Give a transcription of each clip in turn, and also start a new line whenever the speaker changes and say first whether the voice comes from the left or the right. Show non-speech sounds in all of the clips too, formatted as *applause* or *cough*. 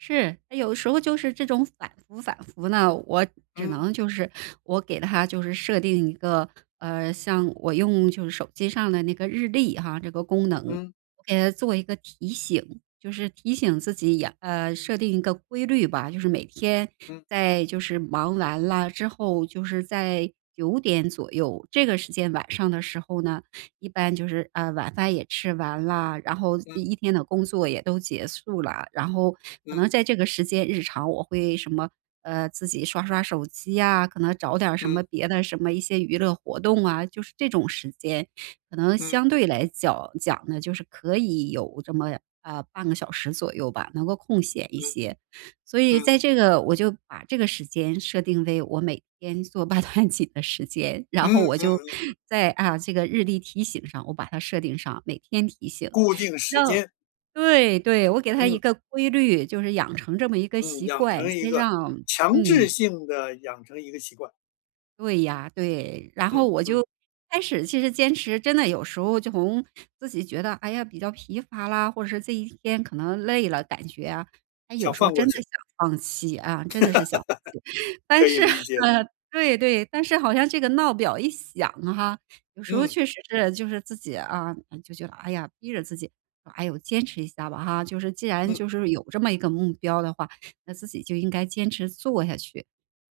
right: 是，诶，有的时候就是这种反复反复呢，我只
left: 嗯。
right: 能就是我给它就是设定一个，呃，像我用就是手机上的那个日历哈，这个功能，
left: 嗯。
right: 我给它做一个提醒，就是提醒自己也呃，设定一个规律吧。就是每天
left: 嗯。
right: 在就是忙完啦之后，就是在，9点左右，这个时间晚上的时候呢，一般就是，呃，晚饭也吃完啦，然后
left: 嗯。
right: 一一天的工作也都结束啦，然后可
left: 嗯。
right: 能在这个时间日常我会什么，呃，自己刷刷手机啊，可能找点儿什么
left: 嗯。
right: 别的什么一些娱乐活动啊。就是这种时间，可能
left: 嗯。
right: 相对来角讲呢，就是可以有这么，呃，半个小时左右吧，能够空闲一
left: 嗯，
right: 些。所以
left: 嗯。
right: 在这个，我就把这个时间设定为我每天做八段锦的时间，然
left: 嗯
right: 后
left: 嗯
right: 我
left: 嗯
right: 就，
left: 嗯。
right: 在，啊，这个日历提醒上，我把它设定上，每天提醒，
left: 固定
right: 直
left: 时
right: 到
left: 间。
right: 对对，我给它
left: 嗯。
right: 一个规律，就是养成这么一个
left: 嗯，
right: 习
left: 养
right: 惯，
left: 成一
right: 先
left: 个，
right: 让
left: 强制
right: 嗯。
left: 性地养成一个习惯。
right: 对呀，对，然后
left: 嗯
right: 我
left: 嗯。
right: 就开始其实坚持真的有时候就从自己觉得，哎呀，比较疲乏啦，或者是这一天可能累了，感觉啊，它有
left: 想
right: 时候
left: 放
right: 真
left: 过
right: 的
left: 去。
right: 想放弃，啊，真的是想放弃。
left: *giggles* 可
right: 但
left: 以
right: 是，
left: 理解。
right: 嗯，对对，但是好像这个闹表一响哈，有时候
left: 嗯。
right: 确实是就是自己啊，哎，就觉得，哎呀，逼着自己，唉呦，坚持一下吧哈，就是既然
left: 嗯。
right: 就是有这么一个目标的话，那自己就应该坚持做下去，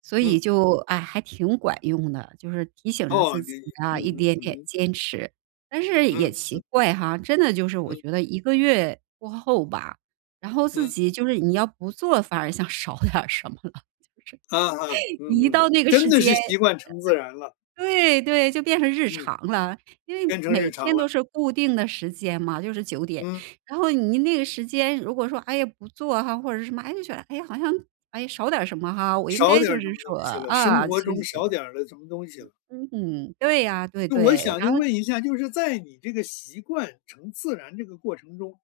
right: 所以
left: 嗯。
right: 就，哎，还挺管用的，就是提醒着
left: 哦，
right: 自
left: 你
right: 己
left: 你，
right: 啊，
left: 嗯
right: 一
left: 哼
right: 点一
left: 嗯
right: 点
left: 哼。
right: 坚持。但是也
left: 嗯嗯。
right: 奇怪哈，真的就是我
left: 嗯。
right: 觉得一个月过后吧，然后自
left: 嗯。
right: 己就是你要不做，反而像少点儿什么了，就是，
left: 嗯哼
right: *laughs*
left: 嗯
right: 一
left: 哼，
right: 到那个
left: 真
right: 时
left: 的
right: 间，
left: 是习惯成自然了。
right: 呃呃，对对，就变成日
left: 嗯。
right: 常了，因为
left: 变成
right: 每
left: 日常
right: 天都
left: 了。
right: 是固定的时间嘛，就是9点。
left: 嗯。
right: 然后你那个时间，如果说，哎呀，不做哈，或者是什么，诶，就觉得，哎呀，好像，诶，少点儿什么哈，我应
left: 少
right: 该
left: 点
right: 就
left: 儿什么
right: 是
left: 东
right: 说
left: 西了？生
right: 啊，
left: 活
right: 继续
left: 中
right: 做。
left: 少点儿了什么东西了。
right: 嗯。嗯哼，对啊，对
left: 那我
right: 对，
left: 想就
right: 然后
left: 问一下，就是在你这个习惯成自然这个过程中，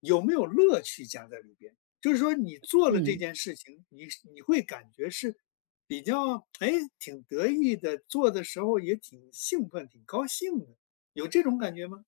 left: 有没有乐趣加在里边？就是说你做了这
right: 嗯。
left: 件事情，你是你会感觉是比较诶，挺得意的，做的时候也挺兴奋、挺高兴，有这种感觉吗？